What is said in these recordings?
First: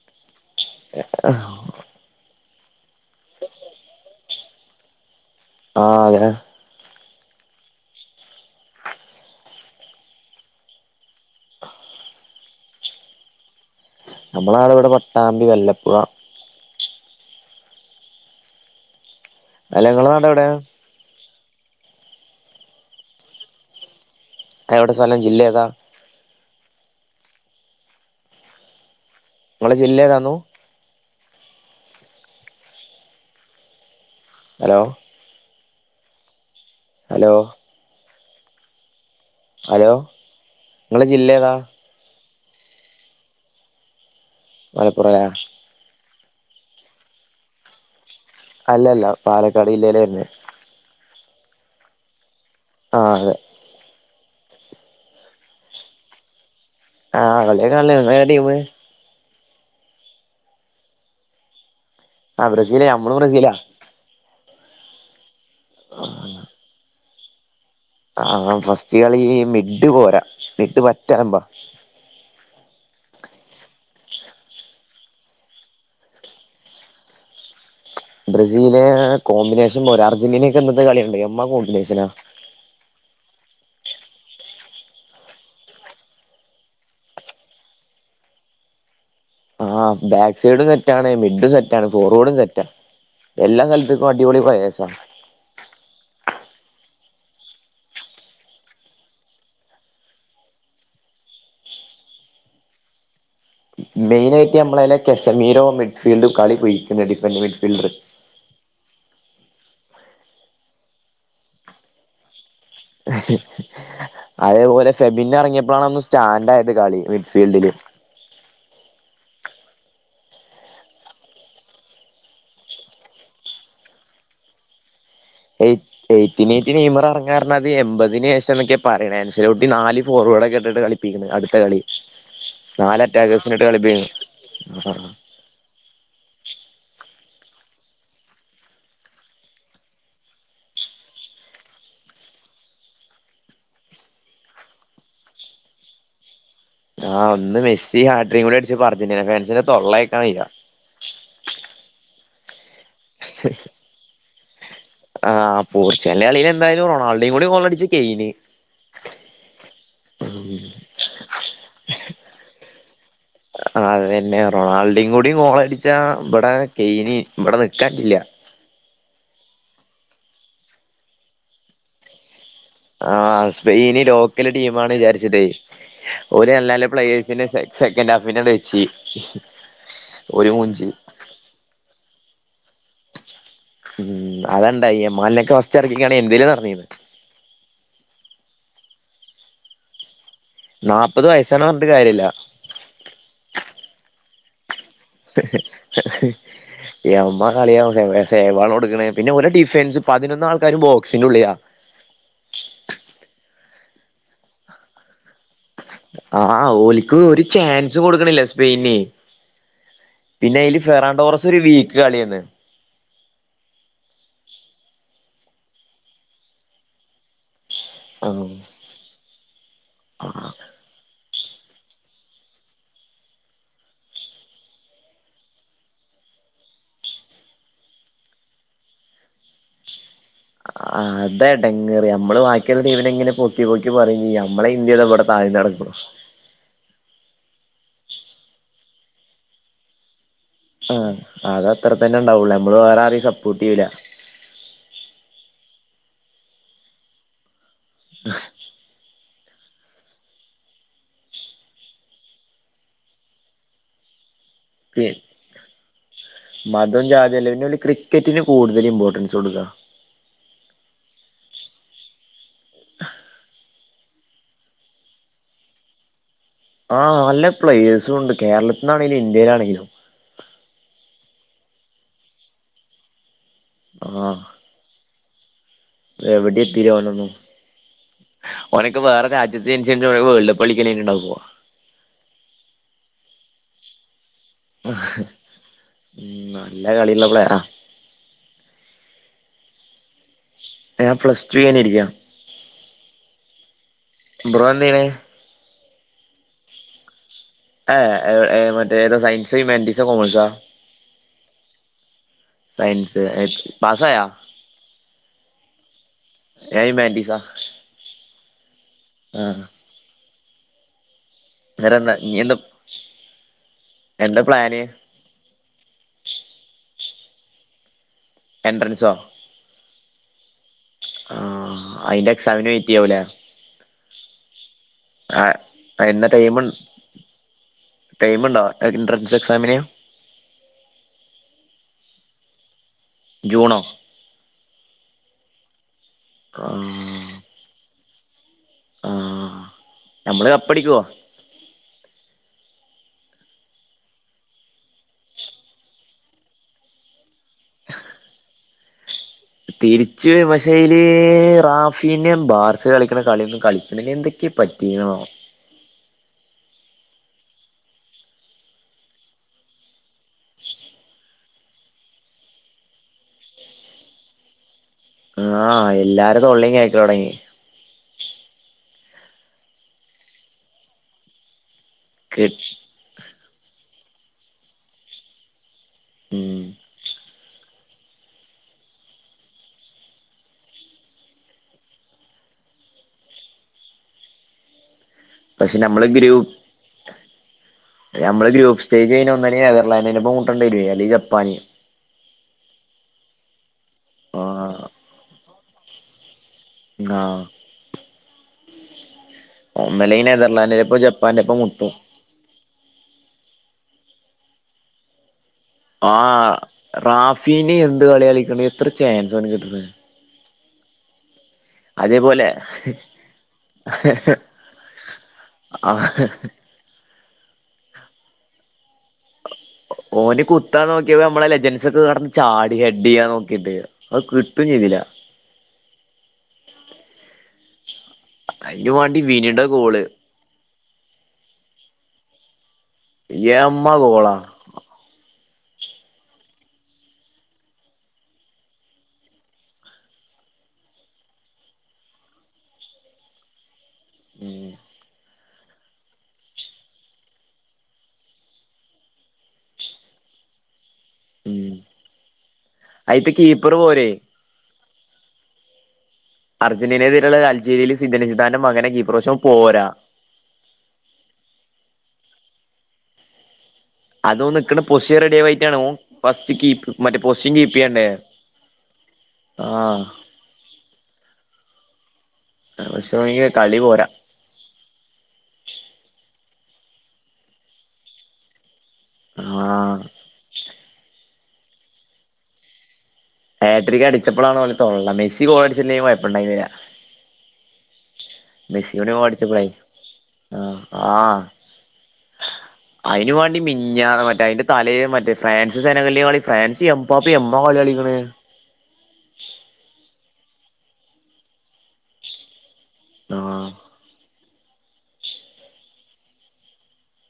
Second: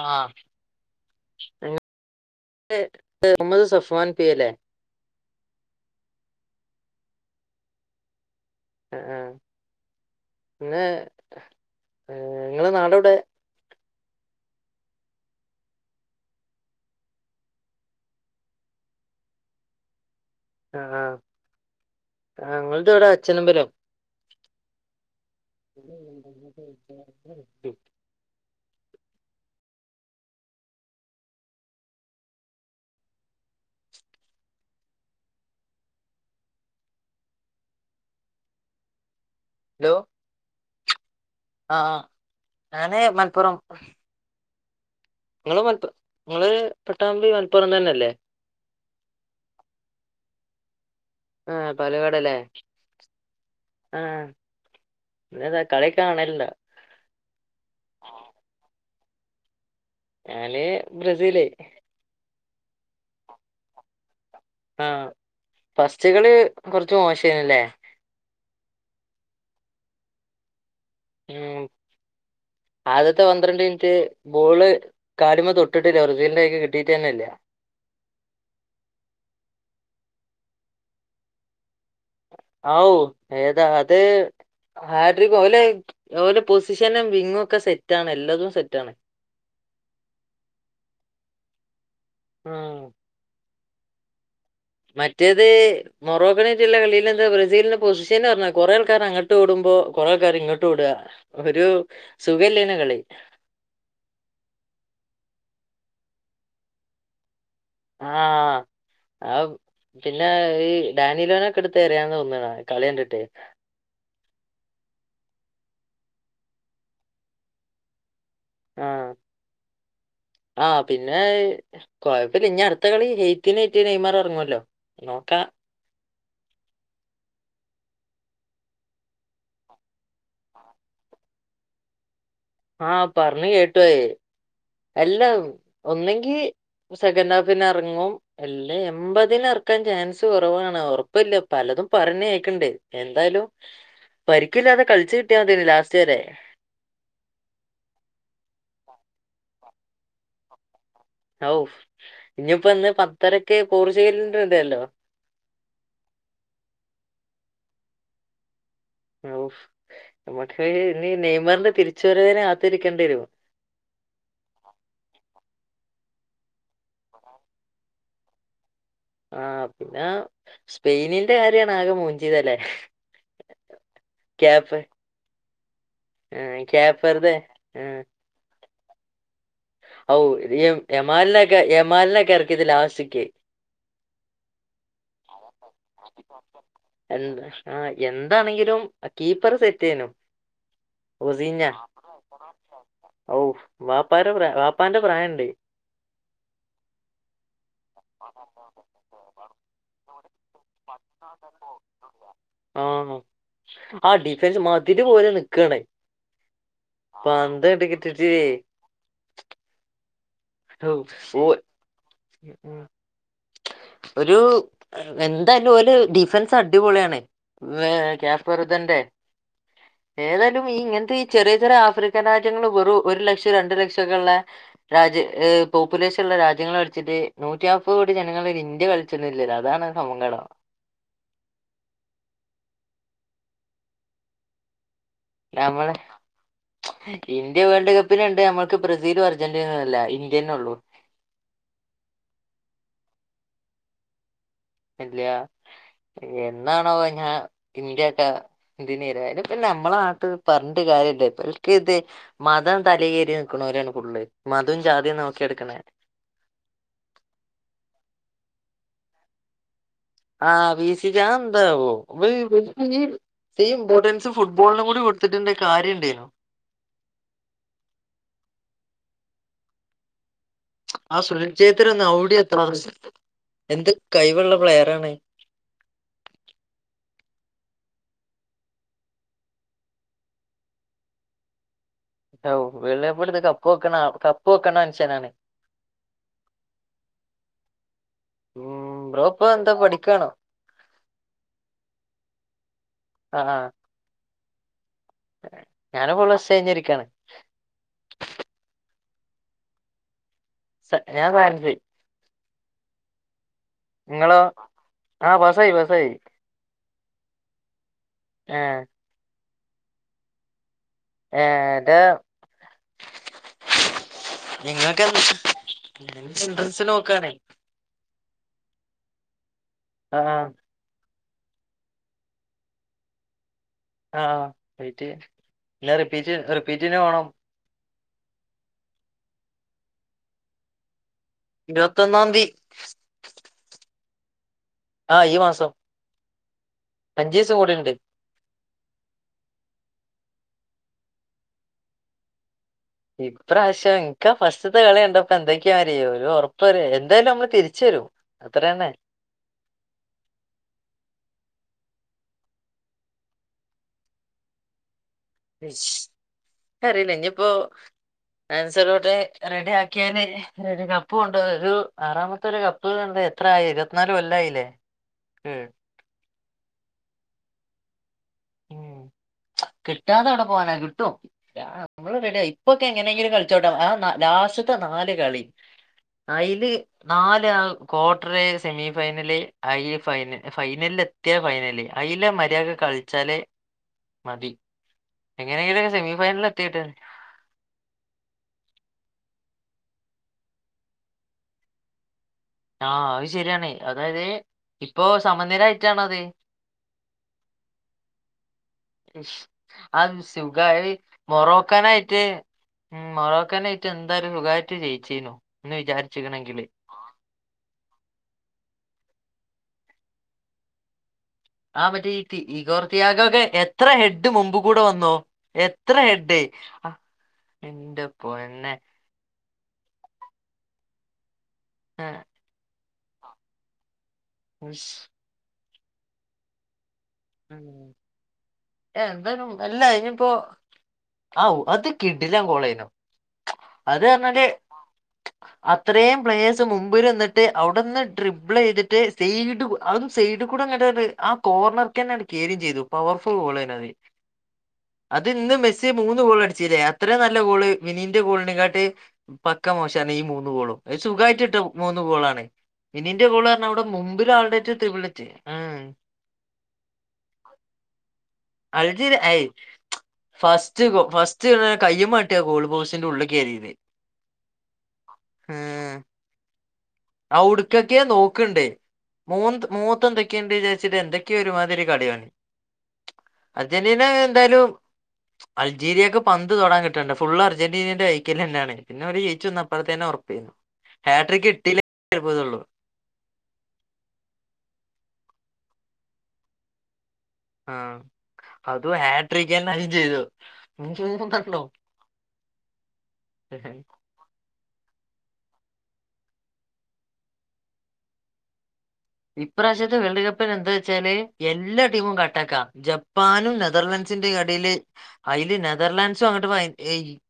ആഹ് ആ [unintelligible] [unintelligible] മുഹമ്മദ് സഫാൻ പി അല്ലെ ആഹ് അതെ ആഹ് പിന്നെ ഏഹ് ഇങ്ങളെ നാട് എവിടെ? നമ്മളെ നാട് ഇവിടെ പട്ടാമ്പി വല്ലപ്പുഴ. അല്ല ഇങ്ങളെ നാട് എവിടെ? ആഹ് ആ ഞങ്ങളത് ഇവിടെ അച്ഛനമ്പലം. എവിടെ സ്ഥലം ജില്ലേതാ? [unintelligible] ഇങ്ങളെ ജില്ല എതാന്നു? ഹലോ. ഹലോ. ഹലോ നിങ്ങളെ ജില്ല എതാ? ആഹ് ഞാന് മലപ്പുറം. മലപ്പുറല്ലേ ഇങ്ങള് മലപ്പുറ ഇങ്ങള് പട്ടാമ്പി മലപ്പുറം തന്നെ അല്ലേ? അല്ലല്ല പാലക്കാട് ജില്ലേലാ വെരുന്നെ ആഹ് പാലക്കാടല്ലേ? ആഹ് അതെ. ആഹ് പിന്നെന്താ കളിയൊക്കെ കാണലുണ്ടോ? ആഹ് കളിയൊക്കെ കാണല്ണ്ട് ഇങ്ങളേതാ ടീമ്? ഞാല് ബ്രസീല്. ആഹ് ബ്രസീല് നമ്മളും ബ്രസീലാ. ആഹ് പസ്റ്റു കളി കൊറച്ച് മോശേയ്ന്നുല്ലേ? ആഹ് ഫസ്റ്റ് കളി മിഡ് പോരാ മിഡ് പറ്റ് ഉം. ആദ്യത്തെ പന്ത്രണ്ട് മിനിറ്റ് ബോള് കാലിമ്മെ തൊട്ടിട്ടില്ല ബ്രസീലിന്റെ കൈക്ക് കിട്ടിയിട്ട്ന്നെല്ല. ബ്രസീല് കോമ്പിനേഷൻ പോരാ അർജന്റീനെക്കെ ഇന്നത്തെ കളി കണ്ടീനാ എമ്മാ കോമ്പിനേഷനാ. ഔ ഏതാ അത് ഹാട്രി ഓല് ഓല് പൊസിഷനും വിങ്ങും ഒക്കെ സെറ്റആണ് എല്ലതും സെറ്റാണ്. ആഹ് ബാക്ക് സൈഡും സെറ്റാണ് മിഡും സെറ്റാണ് ഫോർവേർഡും സെറ്റാ. ഉം എല്ലാ സ്ഥലത്കും അടിപൊളി പ്രയേഴ്സ. മറ്റേത് മൊറോക്കനെറ്റ്ള്ള കളില് എന്താബ്രാസീലിന് പൊസിഷൻ പറഞ്ഞാ കുറെ ആക്കാർ അങ്ങട്ട് വിഓടുമ്പോ കൊറെ ആൾക്കാർ ഇങ്ങട്ട് ഓട ഒരു സുകല്യന കളി മെയിന ആയിട്ട് നമ്മളെ കശ്മീരോ മിഡ്ഫീൽഡോ കളി പയിക്ണ്‌ ഡിഫന്റ് മിഡ്ഫീൽഡ് ആഹ ആ പിന്നെ ഈ ഡാനിലോനൊക്കെ എടുത്ത് എറിയന്ന് തോന്നണ കളി കണ്ടിട്ട് ആഹ് ഹ് അതേപോലെ ഫെബിന്ന് എറങ്ങിയപ്പഴാണ് ഒന്ന് സ്റ്റാൻഡ് ആയത് കളി മിഡ്ഫീൽഡില് ആഹ ആഹ് പിന്നെ കോഴപ്പില്ല ഇനി അടുത്ത കളി ഹെയ്പ്പിനേറ്റ് നെയ്മർ എറങ്ങോല്ലോ നോക്കാ. ഏയ് എയ്റ്ററ്റി നയിമർറങ്ങാറങ്ങാ അത് എമ്പതിനന് ശേഷം എന്നൊകെ പറിണെ എൻസിറോട്ടി നാല് ഫോർവേഡ്ക്കെട്ടിട്ട് കളി പിക്ക്ണ് അടുത്ത കളി ആഹ നാല് പർഞ്ഞു അറ്റാക്കേഴ്സിനിട്ട് കേട്ടുഅഹ് കളിപ്പിക്കണ് അല്ല ഒന്നെങ്കി സെക്കൻഡഹാഫിനറങ്ങും അല്ല എൺമ്പതിനെ എറക്കാൻ ചാൻസ് കുറവാണ് ഉറപ്പില്ല പലതും പരിണ്‌ എക്ണ്ട്. എന്തായാലും പരിക്കില്ലാതെ കളിച്ചു കിട്ടിയാ തേന്ന് ലാസ്റ്റ് വരേ ആഹ ഒന്ന് മെസ്സി ഹാട്രി കൂടെ അടിച്ചപ്പോ അർജന്റിന ഫൻസിന്റെ തൊള്ള കേൾക്കാൻവെയ്യ ഔ ഇഞ്ഞിപ്പോ ഇന്ന് പത്തരക് പോർച്ച് കല്ല് ഇണ്ടല്ലോ. ആ പോർച്ചുകല്ലിന്റെ കളിയില് എന്തായാലും റൊണാൾഡിം കൂടി കൊള്ളടിച്ച കെയിഞ്. ഓഹഫ് ന്ട്ടു ഇ നെയ്മറിന്റെ തിരിച് വരവിന്ന് കാത്തിരിക്കേണ്ടി വരും. ആ അത്തന്നെ റൊണാൾഡിം കൂടി കോളടിച്ചാ ഇവിടെ കെയയിന് ഇവിടെ നിക്കാപട്ടില്ല. ആഹ പിന്നെ സ്പെയിനിന്റെ കാര്യാണ് ആകെ മൂഞ്ചീതല്ലേ. ആ സ്പെയിനി ലോക്കല് ടീം ക്യാപ്പ് ആണ് വിചാരിച്ചിട്ടേ ഒരുല്ലാല ക്യാപ്പ് വെറുതെ പ്ലയേഴ്‌സിന്റെ സെ ഉം. സെക്കൻഡ് ഹാഫിനിടെ വെച്ച് ഔ ഓല് മൂഞ്ചി യമാലിനെക്കെ യമാലിനെക്കെ ഇറക്കിയത് ലാസ്റ്റ് ക്കി അതണ്ട എമാലിനെക്കെ ഫസ്റ്റ് ഇറക്കിക്കാണ് എന്തേലും നടന്നേനെ എന്താ ആഹ് എന്താണെങ്കിലും കീപ്പറ് സെറ്റ് ചെയ്യണം നാപ്പത് വയസാണ് ന്ന് പറഞ്ഞിട്ട് കാര്യമില്ല ഔഹ് വാപ്പാരെ ഫ്ര ബാപ് - - പ്പാന്റെ പ്രായം എമ്മ കളിയ സേവാണ് കൊടുക്കുണെ പിന്നെ ഒരേ ഡിഫൻസ് ഉം പതിനൊന്ന് ആൾക്കാരും ബോക്സിന്റെ ഉള്ളിയാ ആഹ് ആ ഡിഫൻസ് മതില് പോലാണ് ആഹ് ഓലിക്ക് ഒരു ചാൻസും കിട്ടിട്ട് കൊടുക്കണില്ല സ്പെയിൻനെ പിന്നെ അതില് ഫെറണ്ടോറസ് ഒരു വീക്ക് കളിയന്ന് ഉം ഒരു എന്തായാലും ഓന്റെ ഡിഫൻസ് അടിപൊളിയാണ് കാപ് ആഹ് വെർതെന്റെ ഏതായാലും ഈ ഇങ്ങനത്തെ ഈ ചെറിയ ചെറിയ ആഫ്രിക്കൻ രാജ്യങ്ങൾ വെറും ഒരു ലക്ഷം രണ്ടു ലക്ഷം ഒക്കെ ഉള്ളെ രാജ്യ ഏഹ് പോപ്പുലേഷൻ ഉള്ള രാജ്യങ്ങൾ അടിച്ചിട്ട് നൂറ്റിയാപ്പത് കോ - - ജനങ്ങളൊരു ഇന്ത്യ കളിച്ചൊന്നില്ല അതാണ് സങ്കടം ആഹ് അതെടങ്ങേറ് നമ്മള് ബാക്കിയുള്ള ടീമിനെ ഇങ്ങനെ പൊക്കി പൊക്കി പറയും നമ്മളെ ഇന്ത്യടെ ഇവിടെ താഴ്ന്ന് കെടക്കണു നമ്മളെ ഇന്ത്യ വേൾഡ് കപ്പിനുണ്ടെ നമ്മക്ക് ബ്രസീലും അർജന്റീനല്ല ഇന്ത്യന്നെ ഉള്ളൂ ആഹ് അത് അത്ര തന്നെ ഉണ്ടാവൂള്ളേ നമ്മള് വേറെ ആരേയും സപ്പോർട്ട് ചെയ്യൂല ഇല്ല എന്നാണാവോ ഞാൻ ഇന്ത്യ ഒക്കെ എന്തിനാരും ഇപ്പ നമ്മെ നാട്ട് പറഞ്ഞിട്ട് കാര്യം ഇല്ല ഇവർക്ക്‌ ഇതെ മതം തലേകേറി നിൽക്കുണോരാണ് ഫുൾ മതവും ജാതിയും നോക്കിയ എടുക്കണെ മതോം ജാതിയല്ല പിന്നെ വല്ല ക്രിക്കറ്റിന് കൂടുതൽ ഇമ്പോർട്ടൻസ് കൊടുക്കുക ആ വീശിക്കാൻ എന്താവോ [unintelligible] ഇമ്പോർട്ടൻസ് സ്‌ ഫുട്ബോള്നും കൂടെ കൊടുത്തിട്ടുണ്ടേ കാര്യം ണ്ടേയ്നു ആ നല്ല പ്ലേയേഴ്‌സ്സുംണ്ട് കേരളത്തിന്നാണെലും ഇന്ത്യയിലാണെങ്കിലും ആ സുനിൽ ചേത്ര ഒന്ന് അവ്ടി എത്ത്ണ [unintelligible] എന്ത് കയിവുള്ള പ്ലെയർ ആണെ എവ്ടിം എത്തീല ഓനൊന്നും ഓനൊക്കെ വേറെ രാജ്യത്ത് ജനിച്ചോണ്ട് വേൾഡ്കപ്പ് കളിക്കല് ഇനി ഉണ്ടാവുമോ ഔ വേൾഡ് കപ്പ്‌ എടുത്തു കപ്പ്‌ വെക്കണ ആ കപ്പ്‌ നല്ല കളിയുപ്രേയറ ഉം ബ്രോ പ്പ എന്താ പഠിക്കാണോ? ഞാൻ പ്ലസ് ടു കഴിഞ് ഇരിക്കയാണ് ബ്രോ എന്ത ചെയ്യണേ ഞാനും ഇപ്പൊ പ്ലസ് ടു കഴിഞ്ഞിരിക്കയാണ് ഏ ഏ ഏ മറ്റേ ഏതാ സയൻസ് ഹിമാന്റീസ കോമേഴ്സാ സ ഞാൻ സയൻസ് സയൻസ് അത് ശരി ങ്ങളോ ആ പാസ്സായി പാസ്സായി ഞാൻ ഹിമാന്റീസാ ഏ ആഹ് എന്നിട്ട് ഏതാ എന്താ ഇനി എന്താ എന്താ പ്ലാന് നിങ്ങൾക്ക് എന്ത്‌ ഞാനിപ്പൊ എൻട്രൻസ് നോക്കാണ് എൻട്രൻസോ ആഹ് ആ അയ്ന്റെ എക്സാമിന് വെയ്റ്റ് യാവൂലെ ആ വൈറ്റ്യ്യ ആഹ് ന്നെ എന്നാ റിപ്പീറ്റ് ടൈം റിപ്പീറ്റ് ന്നെ വേണം ടൈമുണ്ടോ എൻട്രൻസ് എക്സാമിന് ഇരുവത്തൊന്നാംന്തി ജൂണോ ആ ഈ മാസം ആമ്മ് അഞ്ച്സം കൂടിണ്ട് ആ നമ്മള് കപ്പടിക്കുവോ ഇപ്പ്രാവശ്യം ഇൻക്കാ ഫസ്റ്റ്ത്തെ കളികണ്ടപ്പൊ എന്തൊക്കെയാരി ഒരു ഉറപ്പര് എന്തായാലും മ്മള് തിരിച്ച വരും അത്ര തന്നെ തിരിച്ച് വരും പക്ഷേ അയ്ല് റാഫീനിം ബാർസ് കളിക്കണ കളിയൊന്നും കളിക്ക്ണ്ല്ല എന്തൊക്കെയ പറ്റീക്ക്ണ് ആവോ ശ് ക്ക് അറീല ഞ്ഞിപ്പോ അനസറിട്ട് റെഡി ആക്കിയല് ഒരു കപ്പ് കൊണ്ട ഒരു ആറാമത്തെ ഒരു കപ്പ് പ്പ് കണ്ട് എത്ര ആയി ഇരുപത്തിനാല് കൊല്ലായില്ലേ ഉം ആ എല്ലാരെ തൊള്ളേം കേക്കലൊട്ങ്ങി ഉം കിട്ടാതെ എവ്ടെ പോവാനാ കിട്ടും ആ മ്മള് കി റെഡിആയി പ്പൊ ഇപ്പൊ എങ്ങനെങ്കിലും കളിച്ചോട്ടോ ആ ലാസ്റ്റ്ത്തെ നാല് കളി ഉം അയ്ല് നാല് ആ ക്വാട്ടർ സെമി ഫൈനല് അയ് ഫൈന് ഫൈനലിൽ എത്തിയ ഫൈനല് അയ്ല മര്യാദക്ക് കൾ ച്ചാല് മതി പക്ഷെ എങ്ങനെങ്കിലും ഒക്കെ നമ്മള് സെമി ഫൈനലിൽ എത്തിട്ട അതിന് നമ്മള് ഗ്രൂപ്പ് സ്റ്റേജ് അതിന് ഒന്നെല്ലെങ്കിൽ നെതർലാന്റിന്റെ ഒപ്പം മുട്ടേണ്ടി വരും അല്ലെങ്കിൽ ജപ്പാന് ആ അത് ശരിയാണ് അതായത് ആഹ് ഇപ്പോ സമനിലയിട്ടാണ് അത് ആഹ് ശ് അത് ഒന്നല്ലെങ്കി സുഗായി നെതർലാൻഡിന്റൊപ്പം ജപ്പാന്റൊപ്പം മുട്ടും മൊറോക്കനായ്റ്റ് ഉം മൊറോക്കനെയ്റ്റ് എന്തായാലും സുഖയിട്ട് ജയിച്ചീനു എന്ന് ആ വിചാരിച്ചിക്കണെങ്കില് റാഫീന് എന്ത് കളിയാ കളിക്കണ് എത്ര ചാൻസണ് കിട്ട്ണത് ആ മറ്റേ ഈ അതേപോലെ ഈ കോർത്തിയാക ഒക്കെ എത്ര ഹെഡ് മുമ്പ് കൂടെ വന്നോ എത്ര ആഹ് ഹെഡ് എന്റെ പൊന്നെ ഓന് കുത്താ നോക്കിയപ്പോ നമ്മളെ ലെജൻസ് ഒക്കെ ആ കിടന്ന് ചാടി ഹെഡ് ചെയ്യാ നോക്കിട്ട് അത് കിട്ടും ഇഷ്. ചെയ്തില്ല അയിന് വാണ്ടി എന്തായാലും വിനിയുടെ അല്ല ഗോള് ഇനിയിപ്പോ ആവൂ അത് കിടിലം കോളേനു എമ്മ അത് ഗോളാ പറഞ്ഞാല് അത്രയും പ്ലേസ് മുമ്പിൽ നിന്നിട്ട് അവിടെന്ന് ട്രിബിൾയ്തിട്ട് സൈഡ് അതും സൈഡിൽ കൂടെങ്ങട്ട ആ കോർണർക്ക് തന്നെയാണ് കയറിം ചെയ്തു പവർഫുൾ ഗോൾ തന്നെ അത് ഉം അത് ഇന്ന് മെസ്സി മൂന്ന് ഗോൾ അടിച്ചില്ലേ അത്രയും നല്ല ഗോള് മിനീന്റെ ഗോളിനിംകാട്ടി പക്ക മോശം ആണ് ഈ മൂന്ന് ഗോളും അത് സുഖമായിട്ട് ഇട്ട ഉം മൂന്ന് ഗോളാണ് മിനിന്റെ അയിത്തെ ഗോൾ എന്ന് പറഞ്ഞ കീപ്പർ അവിടെ പോരെ മുമ്പില ആളുണ്ടായിട്ട് ത വിളിച്ച് അർജന്റീനയെതിരുള്ള അൽജീരിയയിൽ സിധനശിധന്റെ മകനെ ഈ അൾജീരിയ പ്രാവശം ഏയ് പോരാ ഫസ്റ്റ് ഫസ്റ്റ് കയ്യുമാട്ടിയ ഗോൾ ബോക്സിന്റെ ഉള്ളിൽ കയറിയത് അത് ഓൻ നിക്കുന്ന പൊസിഷൻ റെഡിയാവെഞ്ഞിട്ടാണ് ഓൻ ഫസ്റ്റ് കീപ്പ് മറ്റേ പൊസിഷൻ കീപ്പ് അവട്ക്കൊക്കെ ചെയ്യണ്ടേ നോക്കണ്ട് മൂ ആഹ് മൂത് എന്തൊക്കെ ക്കെണ്ട് വിചാരിച്ചിട്ട് എന്തൊക്കെയ ഒരുമാതിരി കളിയാണ് പക്ഷെ ഓനിക്ക് കളി അർജന്റീന പോരാ എന്തായാലും അൾജീരിയക്ക് പന്ത് തൊടാൻ കിട്ടണ്ടെ ഫുള് അർജന്റീനന്റെ കൈക്കിൽ ന്നെയാണ് പിന്നെ ഓൾ ജയിച്ചു അപ്പോൾ ആഹ് ത്തന്നെ ഉറപ്പ് ഹാട്രിക് കിട്ടീലെ അത്‍ഭുതം ഒള്ളൂ ഹാഡ്രിക്ക് അടിച്ചപ്പോൾ ആണ് ഓൾ തൊള്ള മെസ്സി ഗോൾ അടിച്ചില്ലെങ്കിലും കുഴപ്പമുണ്ടായിരുന്നില്ല ആ അത് മെസ്സിയോന് ഗോൾ അടിച്ചപ്പളേ ഹാഡ്രിക്ക്ന്നെ അത് ചെയ്തു ആഹ് ആഹ് അയിന് വേണ്ടി മിനിഞ്ഞാന്ന് മറ്റേ അതിന്റെ തലേന്ന് മറ്റേ ഫ്രാൻസ് ജനകല് കളി ഫ്രാൻസ് എമ്പാപ്പ എമ്മ കളിയാ കളിക്ക്ണ് ഇപ്രാവശ്യത്തെ വേൾഡ് കപ്പന് എന്താച്ചാല് എല്ലാ ടീമും കട്ടക്കാ ജപ്പാനും ആഹ് നെതർലൻഡസും ന്റെ എടയില് അയ്ല് നെതർലാൻഡ്സും അങ്ങോട്ട്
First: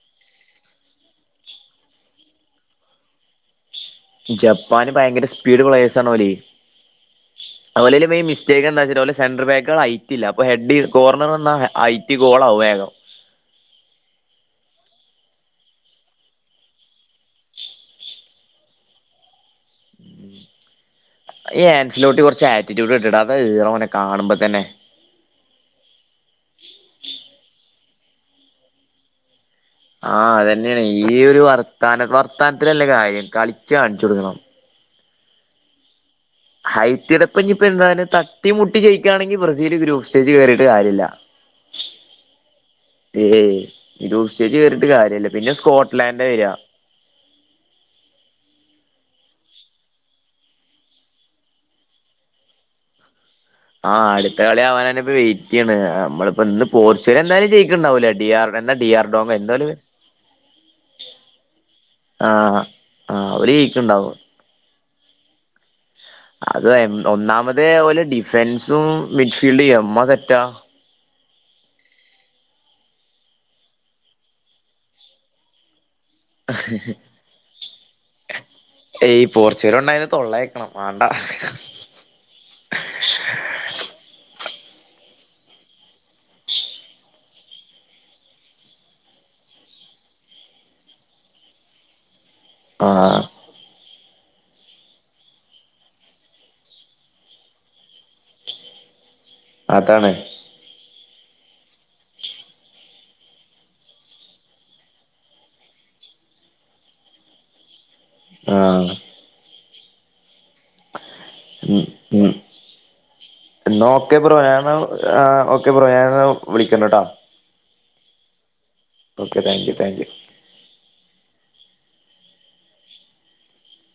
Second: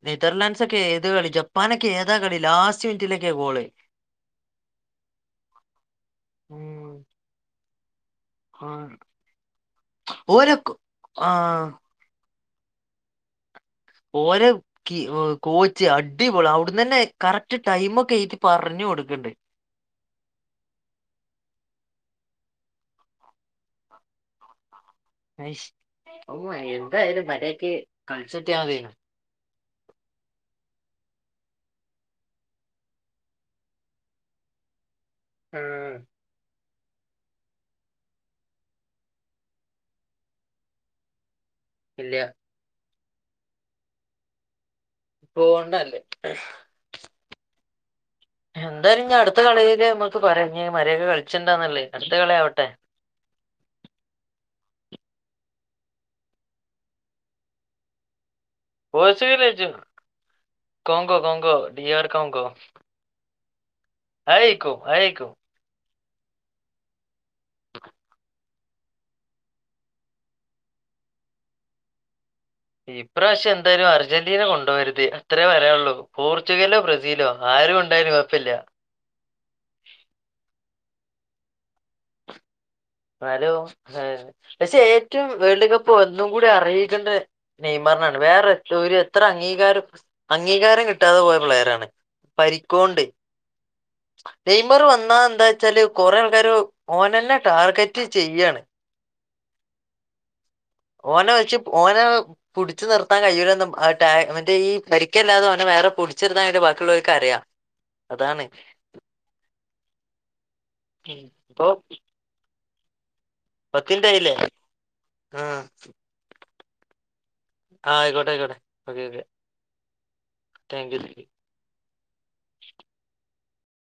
നെതർലാൻറ്സ് ഒക്കെ ഏത് കള ജപ്പാനൊക്കെ ഏതാ കളി ലാസ്റ്റ് മിനിറ്റിലക്കാ ഗോള് ജപ്പാന് ഭയങ്കര സ്പീഡ് പ്ളയേഴ ആണ് ഓല് ഉം. ഓലയിലെ മറ്റേക്ക് ആ. എാ വച്ചട്ട സെൻറർ ബേഗുക ഐറ്റ്ല്ല അപ്പൊ ഓരെ ഹെഡ് കോ- ആ കോർണർന്ന് ഹഐറ്റ് കോളാവും വേഗം ഓര് കോച്ച് അടിപൊളെ അവിടന്ന് തന്നെ കറക്റ്റ് ടൈമ ഒക്കെ എഴുത്തി പറഞ്ഞു കൊടുക്കണ്ട് ഈ ആൻസിലോട്ട കുറച്ച് ആറ്റൂറ്റൂഡ്ടാത അതാ ഈറ ഓനെ കാണുബോൾ തന്നെ അയ്ഷ് എന്തായാലും മര്യായ്ക്ക് കളിച്ചട്ടിയാ മതി ആഹ് അത്തന്നെയാണ് ഈ ഒരു വർത്ത വർത്താനത്തിലല്ല കാര്യം കളിച്ചു കാണിച്ചു കൊടുക്കണം ആഹ് ഹൈത്തിയടപ്പ ഇ ഇപ്പൊ എന്ത തട്ടി മുട്ടി ജയ്ക്കണെങ്ക ബ്രസീൽ ഗ്രൂ്പ്പ്സ്റ്റേജ് കേയറിട്ട് കാര്യമില്ല ഇല് യാ ഏയ് ഇ ഉസ്ച്ച് കേറിട്ട് കാര്യല്ല ഇപ്പൊ പിന്നെ കൊണ്ടല്ലേ സ്കോട്ട്ലാൻഡ വരി എന്താലും ഞാ അടുത്ത കളിയില് നമ്മുക്ക് കു മരയൊക്കെ കളിച്ചിണ്ടന്നല്ലേ അടുത്ത കളി ആവട്ടെ ആഹ് ടുത്ത കളി ആവാനന്ന ഇപ്പ വെയിറ്റ് ചെയ്യണ് നമ്മളിപ്പ ഇന്ന് പോർച്ചുഗൽ എന്തായാലും ചെയയിക്കണ്ടാവൂല്ലേ ഡിയർ വല്ല ഡി ആർ ഡോ എന്താല കോ കോ കോകോ ഡിയർ കോ കോ ആഹ് ആഹ് അവര് ജയിക്കണ്ടാവും ആയിക്കൂ ആയിക്കൂ അത് ഒന്നാമതേ ഓലെ ഡിഫെൻസും മിഡ്ഫീൽഡും എമ്മ സെറ്റാ ഇപ്രാവശ്യം എന്തായാലും അർജന്റീന കൊണ്ടോവരുത് അത്രയേ പറയാനോള്ളൂ പോർച്ചുഗലോ ബ്രസീലോ ആരും കൊണ്ടായാലും കുഴപ്പില്ല ഈ പോർച്ചുഗല ഉണ്ടായുന്ന തൊള്ളകേക്കണം വെണ്ടാ എന്നാലോ ലക്ഷേ ഏറ്റവും വേൾഡ് കപ്പ് ഒന്നും കൂടി അറിയിക്കേണ്ട നെയ്മറിനാണ് വേറെ ഒരു എത്ര അംഗീകാരം അംഗീകാരം കിട്ടാതെ പോയുള്ള പ്ലെയരാണ് പരിക്കോണ്ട് ആഹ് നെയമർ വന്നാ ന്താ വച്ചാല് കൊറെേ ആൾക്കാര് ഓനന്നെ ടാർഗറ്റ് ചെയ്യാണ് അതാണ് ഓന വച്ച ഓന പിടിച് നിർത്താൻ കഴിയൂല മറ്റേ ഈ പരിക്കല്ലാതെനെ വേറെ പിടിച്ചെർത്താൻ വണ്ട് ബാക്കിള്ളവർക്ക് അറിയാം അതാണ് ആഹ് ഇപ്പൊ ഉം ഉം എന്ന പത്തിന്റെ ഓക്കെ ആയില്ലേ ബ്രോ ഞന്ന് ആ ഓക്കെ പറയ ഞൻ വിളിക്കണ്ട് കേട്ടോ ആഹ് ആയ്ക്കോട്ട ആയ്ക്കോട്ടെ okay thank you thank you thank you thank U